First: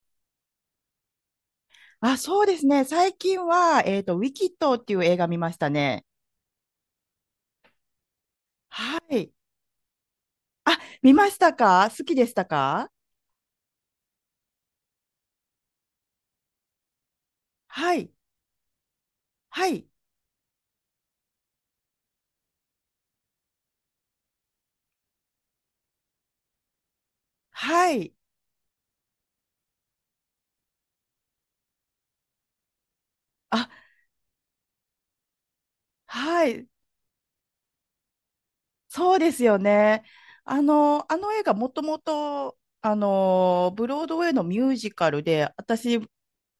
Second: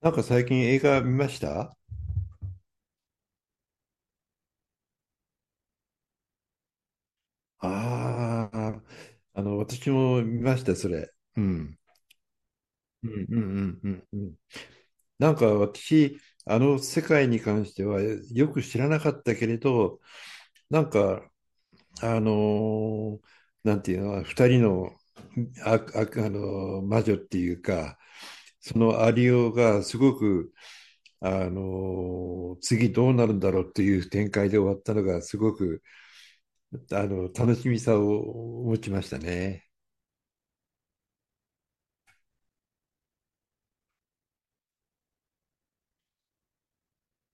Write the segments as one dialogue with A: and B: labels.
A: なんか最近映画見ました？
B: あ、そうですね。最近は、ウィキッドっていう映画見ましたね。
A: ああ。
B: は
A: 私
B: い。
A: も見ました、それ。う
B: あ、
A: ん。
B: 見ましたか？好きで
A: う
B: した
A: んう
B: か？
A: んうんうんうん。なんか私、あの世界に関してはよく
B: は
A: 知
B: い。
A: らなかったけれど、
B: はい。
A: なんか、あのーなんていうの、二人の、あの魔女っていうか、
B: は
A: そ
B: い。
A: のアリオがすごく、次どうなるんだろうっていう展
B: あ、
A: 開で終わったのがすごく
B: はい。
A: 楽しみさを持ちましたね。
B: そうですよね。あの映画もともと、ブロードウェイのミュージカルで、私、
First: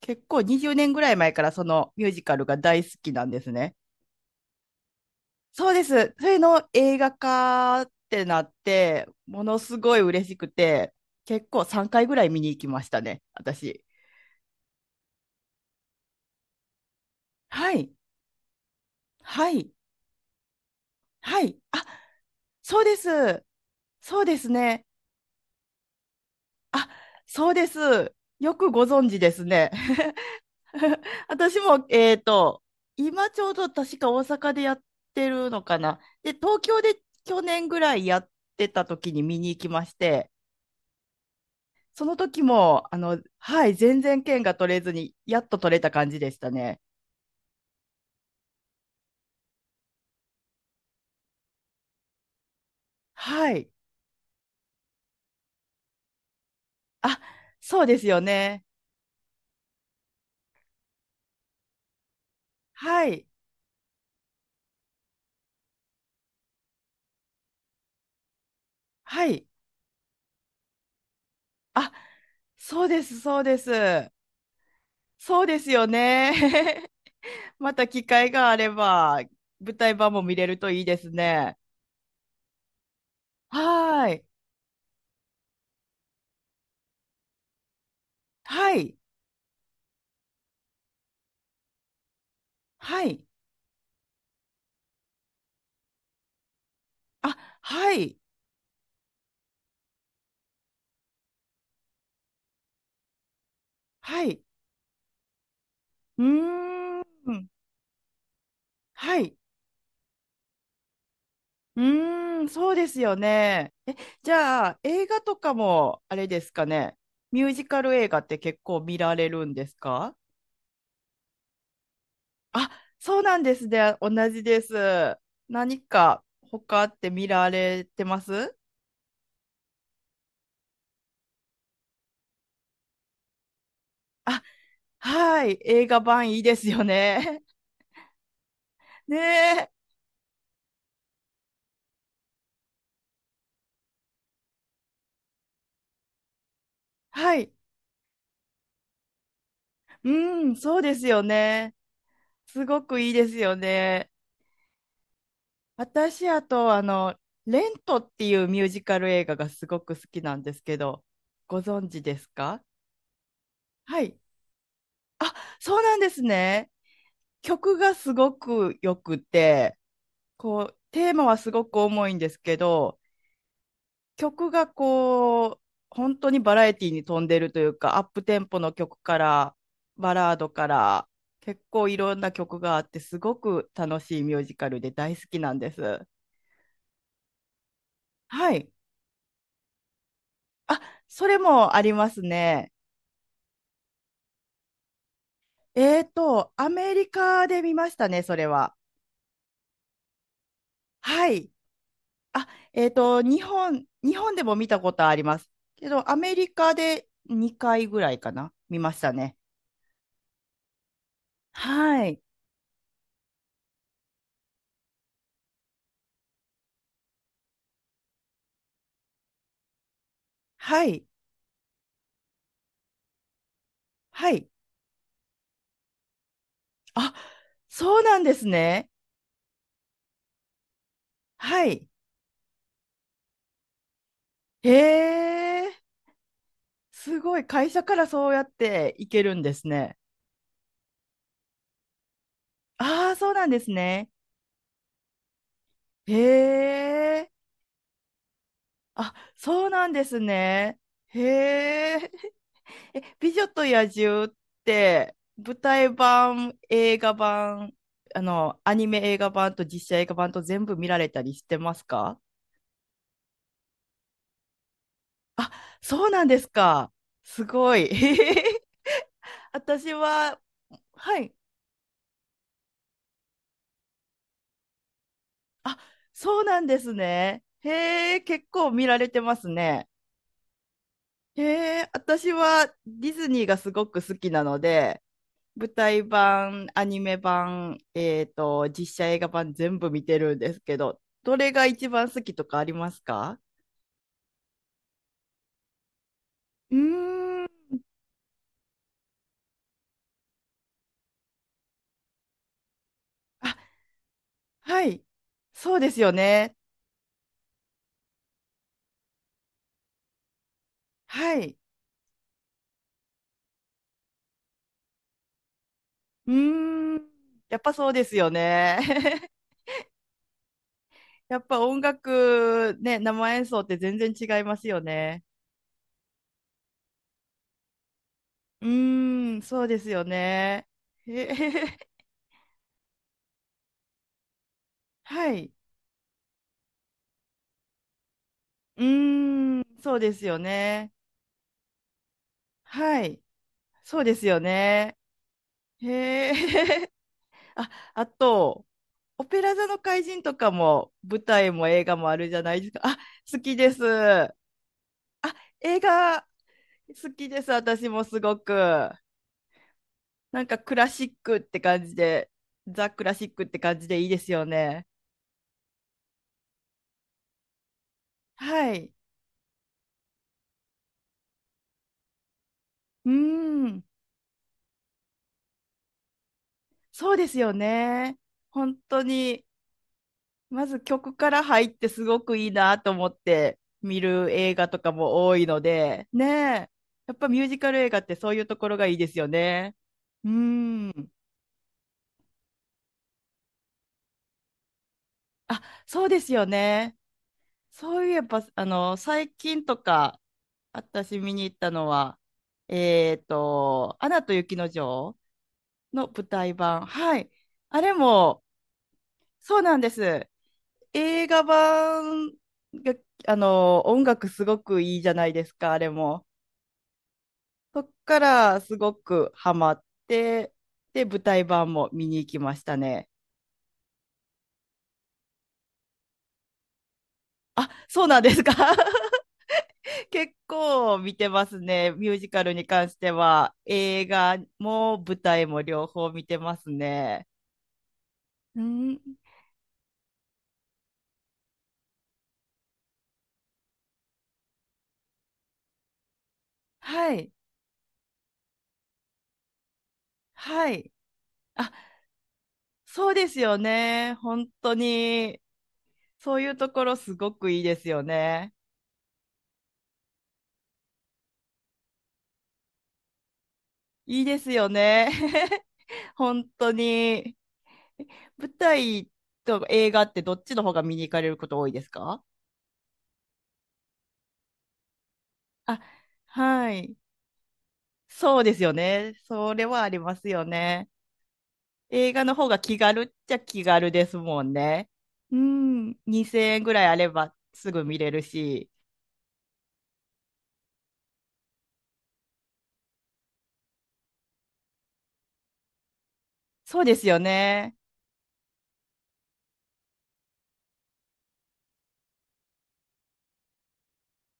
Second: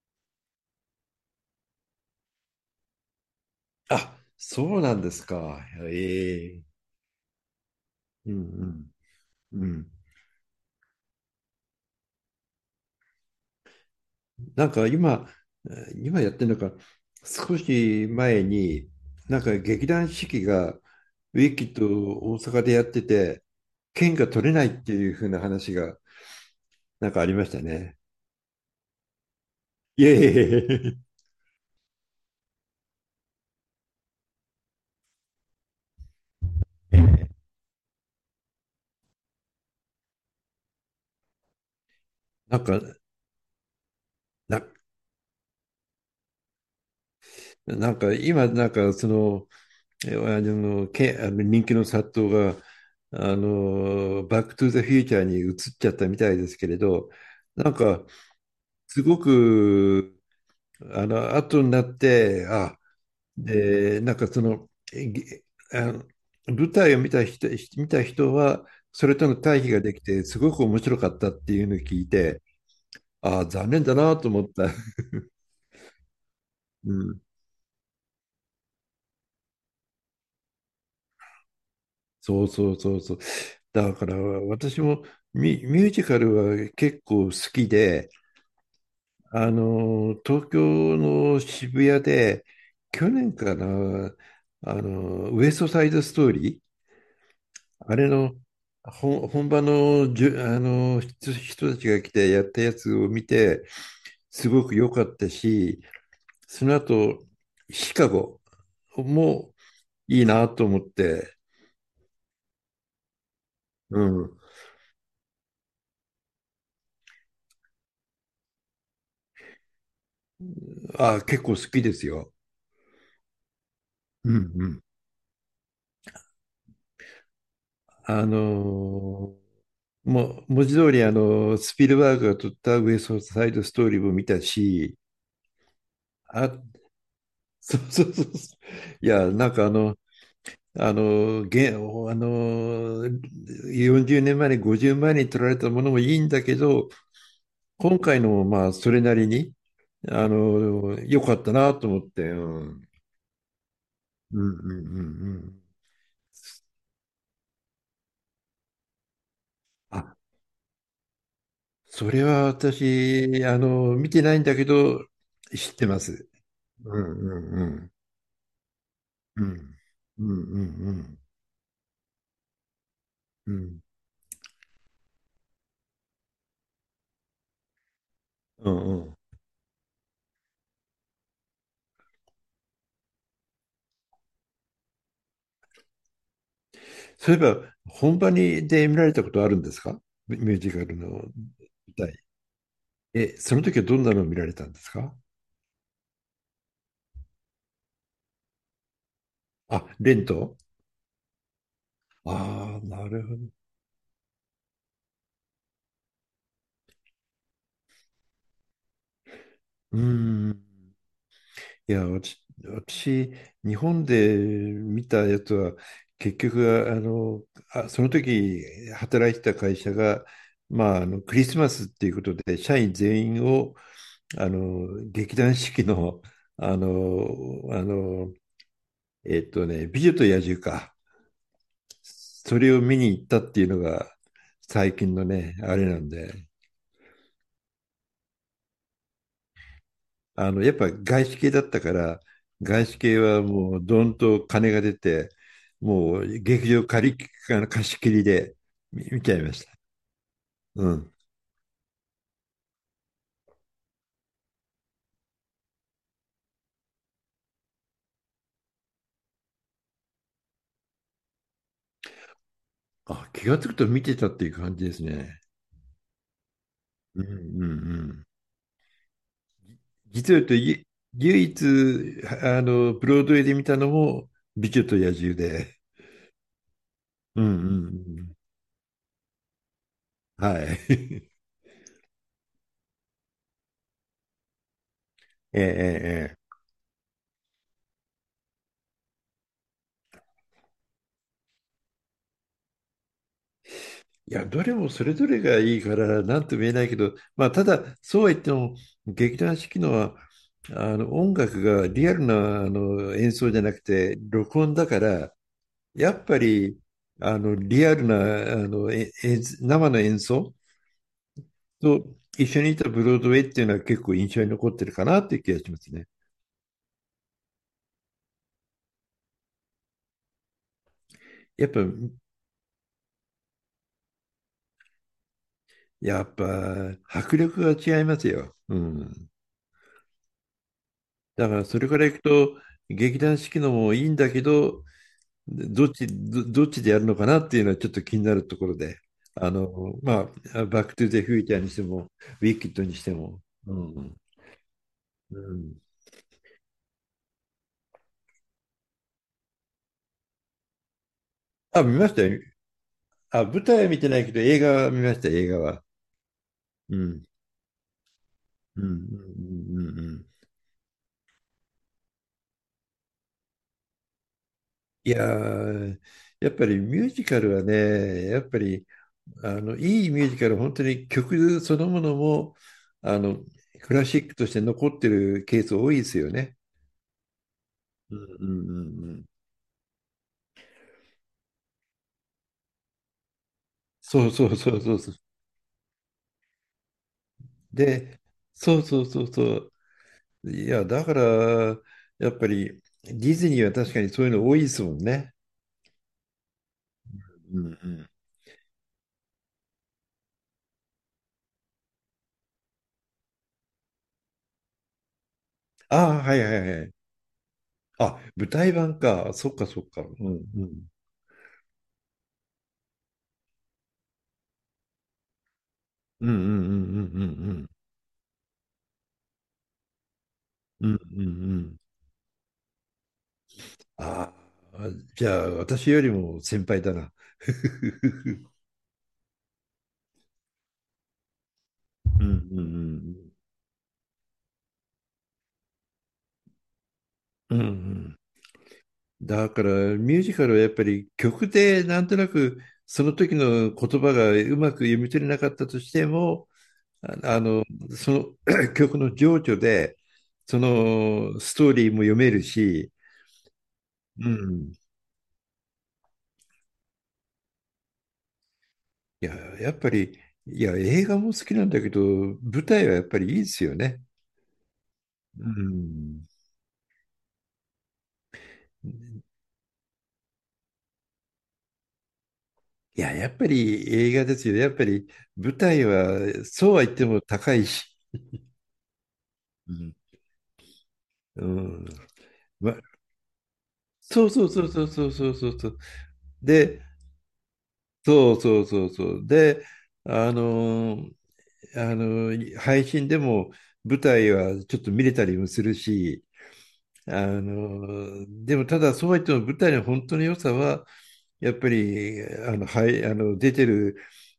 B: 結構20年ぐらい前からそのミュージカルが大好きなんですね。
A: あ、そうなんですか。
B: そうです。それ
A: ええ。
B: の映画化って
A: う
B: なっ
A: ん
B: て、もの
A: うんう
B: す
A: ん。
B: ごい嬉しくて、結構3回ぐらい見に行きましたね、私。
A: なんか今、やってるのか、少
B: はい、
A: し前に、なん
B: は
A: か
B: い、
A: 劇団四季がウ
B: は
A: ィ
B: い。
A: キッ
B: あ、
A: ドを大阪で
B: そ
A: や
B: う
A: っ
B: で
A: てて、
B: す。
A: 券
B: そう
A: が
B: で
A: 取
B: す
A: れないっ
B: ね。
A: ていう風な話が
B: あ、
A: なんかありま
B: そ
A: し
B: う
A: た
B: で
A: ね。
B: す。よくご存知ですね。
A: いえいえい え。
B: 私も、今ちょうど確か大阪でやってるのかな。で、東京で去年ぐらいやってた時に見に行きまして、その時
A: なんか、
B: も、はい、全然券が
A: な、
B: 取れずに、やっと取れた感じでしたね。
A: なんか今、なんかその、えあの、け、あの人気の殺到が、
B: はい。
A: バックトゥザフューチャーに移っちゃったみたいですけれど、
B: あ、
A: なん
B: そうで
A: か、
B: すよね。
A: すごく、後になって、
B: はい。
A: で、なんかその、えげあの、舞台を見た人は、それ
B: は
A: との
B: い。
A: 対比ができて、すごく面白かったっていうのを
B: あ、
A: 聞いて、
B: そうです、そう
A: あ、
B: で
A: 残念だ
B: す。
A: なと思った。
B: そうですよね。
A: うん
B: また機会があれば、舞台版も見れるといいですね。
A: そうそうそうそう。だ
B: は
A: か
B: ー
A: ら
B: い。
A: 私もミュージカルは結構好きで、
B: はい。
A: 東京の渋谷で、
B: は
A: 去
B: い。
A: 年かな、ウエストサイドストーリー、
B: あ、は
A: あれ
B: い。
A: の本場の、じゅ、あの、人たちが来てやったやつを見て、
B: はい。
A: すごく良かったし、
B: う
A: その
B: ー
A: 後、
B: ん。
A: シカゴ
B: はい。
A: もいいなと思って、
B: うーん、そうですよね。え、
A: う
B: じ
A: ん。
B: ゃあ、映画とかも、あれですかね。ミュージカル映画って結構見られるんですか？
A: あ、結構好きですよ。
B: あ、そうなんですね。同
A: うん
B: じで
A: うん。
B: す。何か他って見られてま
A: あの
B: す？
A: ーもう文字通りあのスピルバーグが撮ったウエストサイドストーリーも見た
B: あ、
A: し、
B: はい。映画版いいです
A: あ、
B: よね。
A: そうそうそうそう。い
B: ね
A: や、なんかあ
B: え。
A: の、あの、現、あの、40年前に、50年前に撮られたものもいいんだけど、
B: はい。
A: 今回のもまあ、それなりに、
B: うん、そうです
A: 良
B: よ
A: かったな
B: ね。
A: と思って、
B: す
A: うん。
B: ごくいいですよね。
A: うんうんうんうん。
B: 私、あと、レントっていうミュージカル映画がすごく好
A: あ、
B: きなんですけど、ご存知
A: そ
B: で
A: れ
B: す
A: は
B: か？
A: 私、
B: は
A: 見
B: い。
A: てないんだけど、
B: あ、
A: 知っ
B: そう
A: て
B: な
A: ま
B: んです
A: す。
B: ね。
A: うんうんう
B: 曲
A: ん。
B: がすごく良く
A: う
B: て、
A: ん。うんう
B: こう、
A: んう
B: テー
A: ん。
B: マはすごく重いんですけど、
A: うん。
B: 曲がこう、本当にバラエティに富んでるというか、アップテンポ
A: う
B: の
A: んう
B: 曲
A: ん。
B: から、バラードから、結構いろんな曲があって、すごく楽しいミュージカルで大好きなんです。
A: そういえば、本場
B: は
A: に
B: い。
A: で見られたことあるんですか？ミュージカ
B: あ、
A: ルの
B: そ
A: 舞
B: れもありま
A: 台。
B: すね。
A: え、その時はどんなのを見られたんですか？
B: アメリカで見ましたね、それは。
A: あ、レント。
B: はい。あ、
A: ああなるほど。
B: 日本でも見たことあります。けど、アメリカで2回ぐらいかな、見ましたね。
A: うん。い
B: は
A: や、
B: い。
A: 私日本で見たやつは、結局、その時働いてた会社が、
B: は
A: まあ、
B: い。
A: クリスマスっていうことで、社員全員を
B: はい。
A: 劇団四季の、あ
B: あ、
A: の、あ
B: そうなん
A: の、
B: ですね。
A: 美女と野獣か。
B: はい。
A: それを見に行ったっていうのが
B: へ
A: 最近のね、あ
B: え、
A: れなんで、
B: すごい。会社からそうやって行けるんですね。
A: やっぱ外資系だったから、外資
B: ああ、
A: 系
B: そう
A: は
B: なんです
A: もうど
B: ね。
A: んと金が出て、もう
B: へ
A: 劇場借
B: え。
A: り、あの貸し切りで
B: あ、
A: 見ちゃいまし
B: そう
A: た。
B: なんですね。
A: うん。
B: へえ。え、美女と野獣って舞台版、映画版、アニメ映画版と実写映画版と全部見られたりしてますか？
A: あ、気がつくと見てたっていう感じですね。
B: あ、そうなんですか。
A: うんうんう
B: すごい。
A: ん。
B: 私
A: 実
B: は、
A: を言うと、
B: はい。
A: 唯一、ブロードウェイで見たのも、美女と野獣
B: あ、
A: で。
B: そうなんです
A: う
B: ね。
A: んうん
B: へえ、
A: うん。
B: 結構見られてますね。
A: はい。
B: へえ、私はディズニーがすごく好きなので、
A: ええ、え
B: 舞
A: え、
B: 台
A: ええ。
B: 版、アニメ版、実写映画版全部見てるんですけど、どれが一番好きとかありますか？
A: いや、どれもそれぞれがいいから、なんとも言え
B: う
A: ないけど、
B: ーん。
A: まあ、ただ、そうは言っても、劇団四季のは、音楽がリアルな、演奏
B: あ、
A: じゃなくて、録音
B: は
A: だか
B: い。
A: ら、
B: そうです
A: や
B: よ
A: っぱ
B: ね。
A: り、リアルな、あの、え演生の演奏
B: はい。
A: と一緒にいたブロードウェイっていうのは結構印象に残ってるかなっていう気がしますね。
B: うーん。やっぱそうですよね。やっぱ
A: やっ
B: 音
A: ぱ、
B: 楽、ね、生演奏って全然違いますよね。
A: やっぱ、迫力が違いますよ。
B: う
A: うん。
B: ーん、そうですよね。へへ
A: だから、それからいくと、劇団四季のもいいんだけど、
B: はい。
A: どっちでやるのかなっていうのはちょっと気になるところ
B: う
A: で。
B: ーん、そうです
A: ま
B: よ
A: あ、バッ
B: ね。
A: クトゥザフューチャーにしても、ウィキッドに
B: は
A: して
B: い。
A: も。う
B: そうで
A: ん。
B: すよね。
A: うん。
B: へえ。あ、あと、オペラ座の怪人とかも、舞台も
A: あ、
B: 映画
A: 見ま
B: も
A: し
B: あ
A: た
B: るじ
A: よ。
B: ゃないですか。あ、好
A: あ、
B: き
A: 舞
B: で
A: 台
B: す。
A: は見てないけ
B: あ、
A: ど、映画は見ました、映画
B: 映
A: は。
B: 画
A: う
B: 好
A: ん。
B: きです。私もすご
A: うん。う
B: く。
A: ん。うん。うん。うん。
B: なんかクラシックって感じで、ザ・クラシックって感じでいいですよね。
A: いやー、やっぱりミュージカルはね、やっぱ
B: は
A: り
B: い。
A: あのいいミュージカルは本当に曲そのものも
B: うー
A: あの
B: ん。
A: クラシックとして残ってるケース多いですよね。
B: そうですよ
A: う
B: ね。
A: んうんう
B: 本当
A: んうん。
B: にまず曲から入ってすごくいいなと思って見
A: そ
B: る
A: うそ
B: 映
A: う
B: 画
A: そ
B: と
A: う
B: か
A: そうそう。
B: も多いので、ねえ、やっぱミュージカル映画って
A: で、
B: そういうところ
A: そう
B: がいい
A: そう
B: です
A: そ
B: よ
A: うそ
B: ね。うー
A: う。いや、だ
B: ん。
A: から、やっぱりディズニーは確かにそういうの多いですもんね。
B: あ、そうですよね。
A: うん。うんう
B: そ
A: ん。
B: ういえば、最近とか、私見に行ったのは、アナと雪の女王
A: あ
B: の
A: あ、
B: 舞
A: はいは
B: 台
A: いは
B: 版。
A: い。
B: はい。あれ
A: あ、
B: も、
A: 舞台版か。そっ
B: そう
A: か
B: な
A: そ
B: ん
A: っ
B: で
A: か。うん
B: す。
A: うん。
B: 映画版が、音楽すごくいいじゃないですか、あれも。
A: うんうんうんうん
B: そっからすごくハマって、
A: うんうん。
B: で、舞
A: うんう
B: 台
A: んう
B: 版
A: ん。
B: も見に行きましたね。
A: ああ、じゃあ私よりも先輩だな。
B: あ、そうなんですか？ 結構見てますね。ミュー
A: う
B: ジカ
A: ん
B: ル
A: うんう
B: に関して
A: ん。
B: は、映画も舞台も両方見てますね。
A: うんうん。
B: うん、
A: だからミュージカルはやっぱり曲でなんとなくその時の言葉がうまく読み取れなかったとしても、
B: はい、
A: ああの、その 曲の情緒でそ
B: はい。
A: のスト
B: あ、
A: ーリーも読めるし、
B: そうですよね。
A: う
B: 本当
A: ん。
B: に、そういうところすごくいいですよね。
A: いや、やっぱり、いや、映画も好きなんだけど、舞台はやっぱりいいですよね。
B: いいですよね。
A: う ん。
B: 本当に。舞台と映画ってどっちの方が見に行かれること多いですか？
A: いや、やっぱり映画ですよね。やっぱり舞
B: あ、
A: 台は、
B: は
A: そうは言
B: い。
A: っても高いし。
B: そうですよね。それ
A: う
B: はあ
A: ん。
B: りますよね。
A: うん。
B: 映画の方が気
A: ま、
B: 軽っちゃ気軽です
A: そう
B: も
A: そう
B: ん
A: そうそう
B: ね。
A: そうそう
B: う
A: そうそう。
B: ん、2000円ぐ
A: で、
B: らいあればすぐ見れる
A: そうそう
B: し。
A: そうそう。で、あのー配信でも舞台はちょっと見れたりもするし、
B: そうですよね。
A: でもただそうは言っても舞台の本当の良さは、やっぱり、はい、あの、出てる、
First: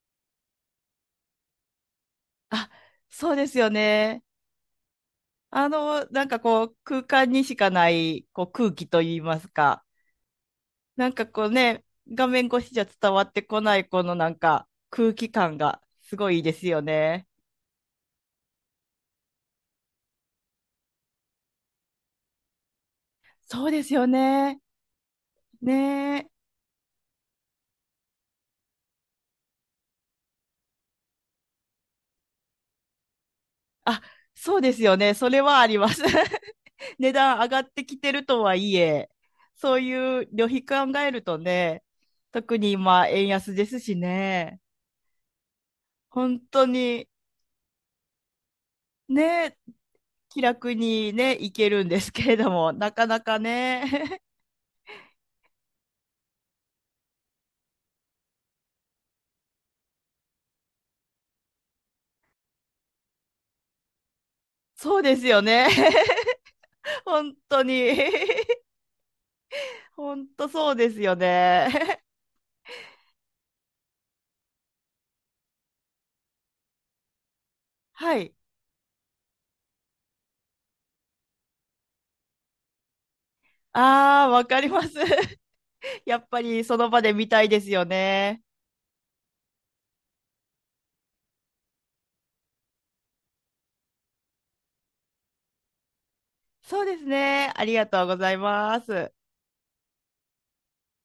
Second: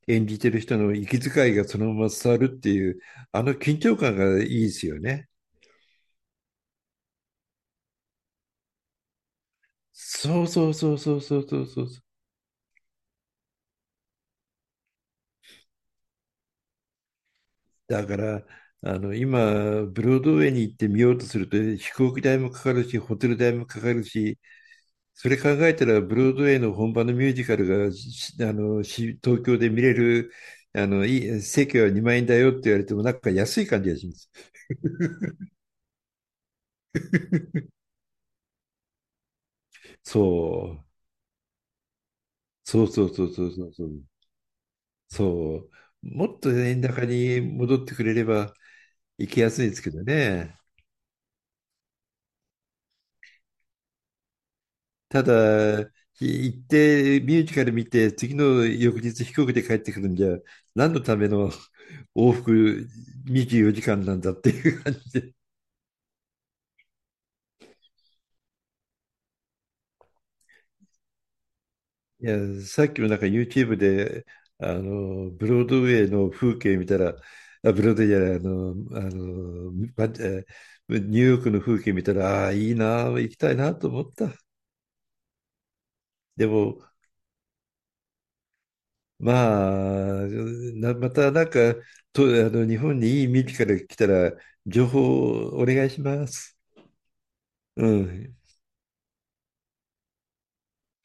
A: 演じてる人の息遣いがそのまま伝わるって
B: あ、
A: いう、
B: そう
A: あ
B: で
A: の
B: すよ
A: 緊張感
B: ね。
A: がいいですよね。
B: なんかこう、空間にしかないこう空気といいますか、
A: そうそうそう
B: なん
A: そう
B: か
A: そう
B: こう
A: そうそ
B: ね、
A: う。
B: 画面越しじゃ伝わってこないこのなんか空気感がすごいいいですよね。
A: だから、今、ブロードウェイに行って見ようとすると、飛行機代もかかるし、ホテル代も
B: そう
A: か
B: で
A: か
B: す
A: る
B: よ
A: し、
B: ね。
A: それ考えたら、ブ
B: ね
A: ロー
B: え。
A: ドウェイの本場のミュージカルが、しあの、し東京で見れる、いい、席は2万円だよって言われても、なんか安い感じが
B: あ、
A: します。
B: そうですよね。それはあります。値段上がってきてるとはいえ、そういう旅
A: そう。
B: 費考えるとね、特に
A: そうそ
B: 今
A: うそ
B: 円
A: うそう
B: 安
A: そ
B: で
A: う
B: す
A: そ
B: し
A: う。
B: ね、
A: そう。も
B: 本
A: っと
B: 当
A: 円高
B: に
A: に戻ってくれれば行きや
B: ね、
A: すいですけど
B: 気
A: ね。
B: 楽にね、行けるんですけれども、なかなかね、
A: ただ、行ってミュージカル見て、次の翌日飛行機で帰ってくるんじゃ、何のための往復24時間なんだって いう感
B: そう
A: じ
B: です
A: で。
B: よね。本当に。ほんとそうですよね。
A: いや、さっきもなんか YouTube で、ブロードウェイの風景見たら、あ、ブロードウェイじ
B: は
A: ゃな
B: い。
A: い、あの、あの、ばえーニューヨークの風景見たら、ああ、いいな、行きたいなと思っ
B: ああ、
A: た。
B: わかります。やっぱ
A: で
B: りそ
A: も、
B: の場で見たいですよね。
A: まあ、またなんか、と、あの、日本にいい耳から来たら、情報をお願いします。
B: そうですね。あり
A: う
B: がとうござ
A: ん。
B: います。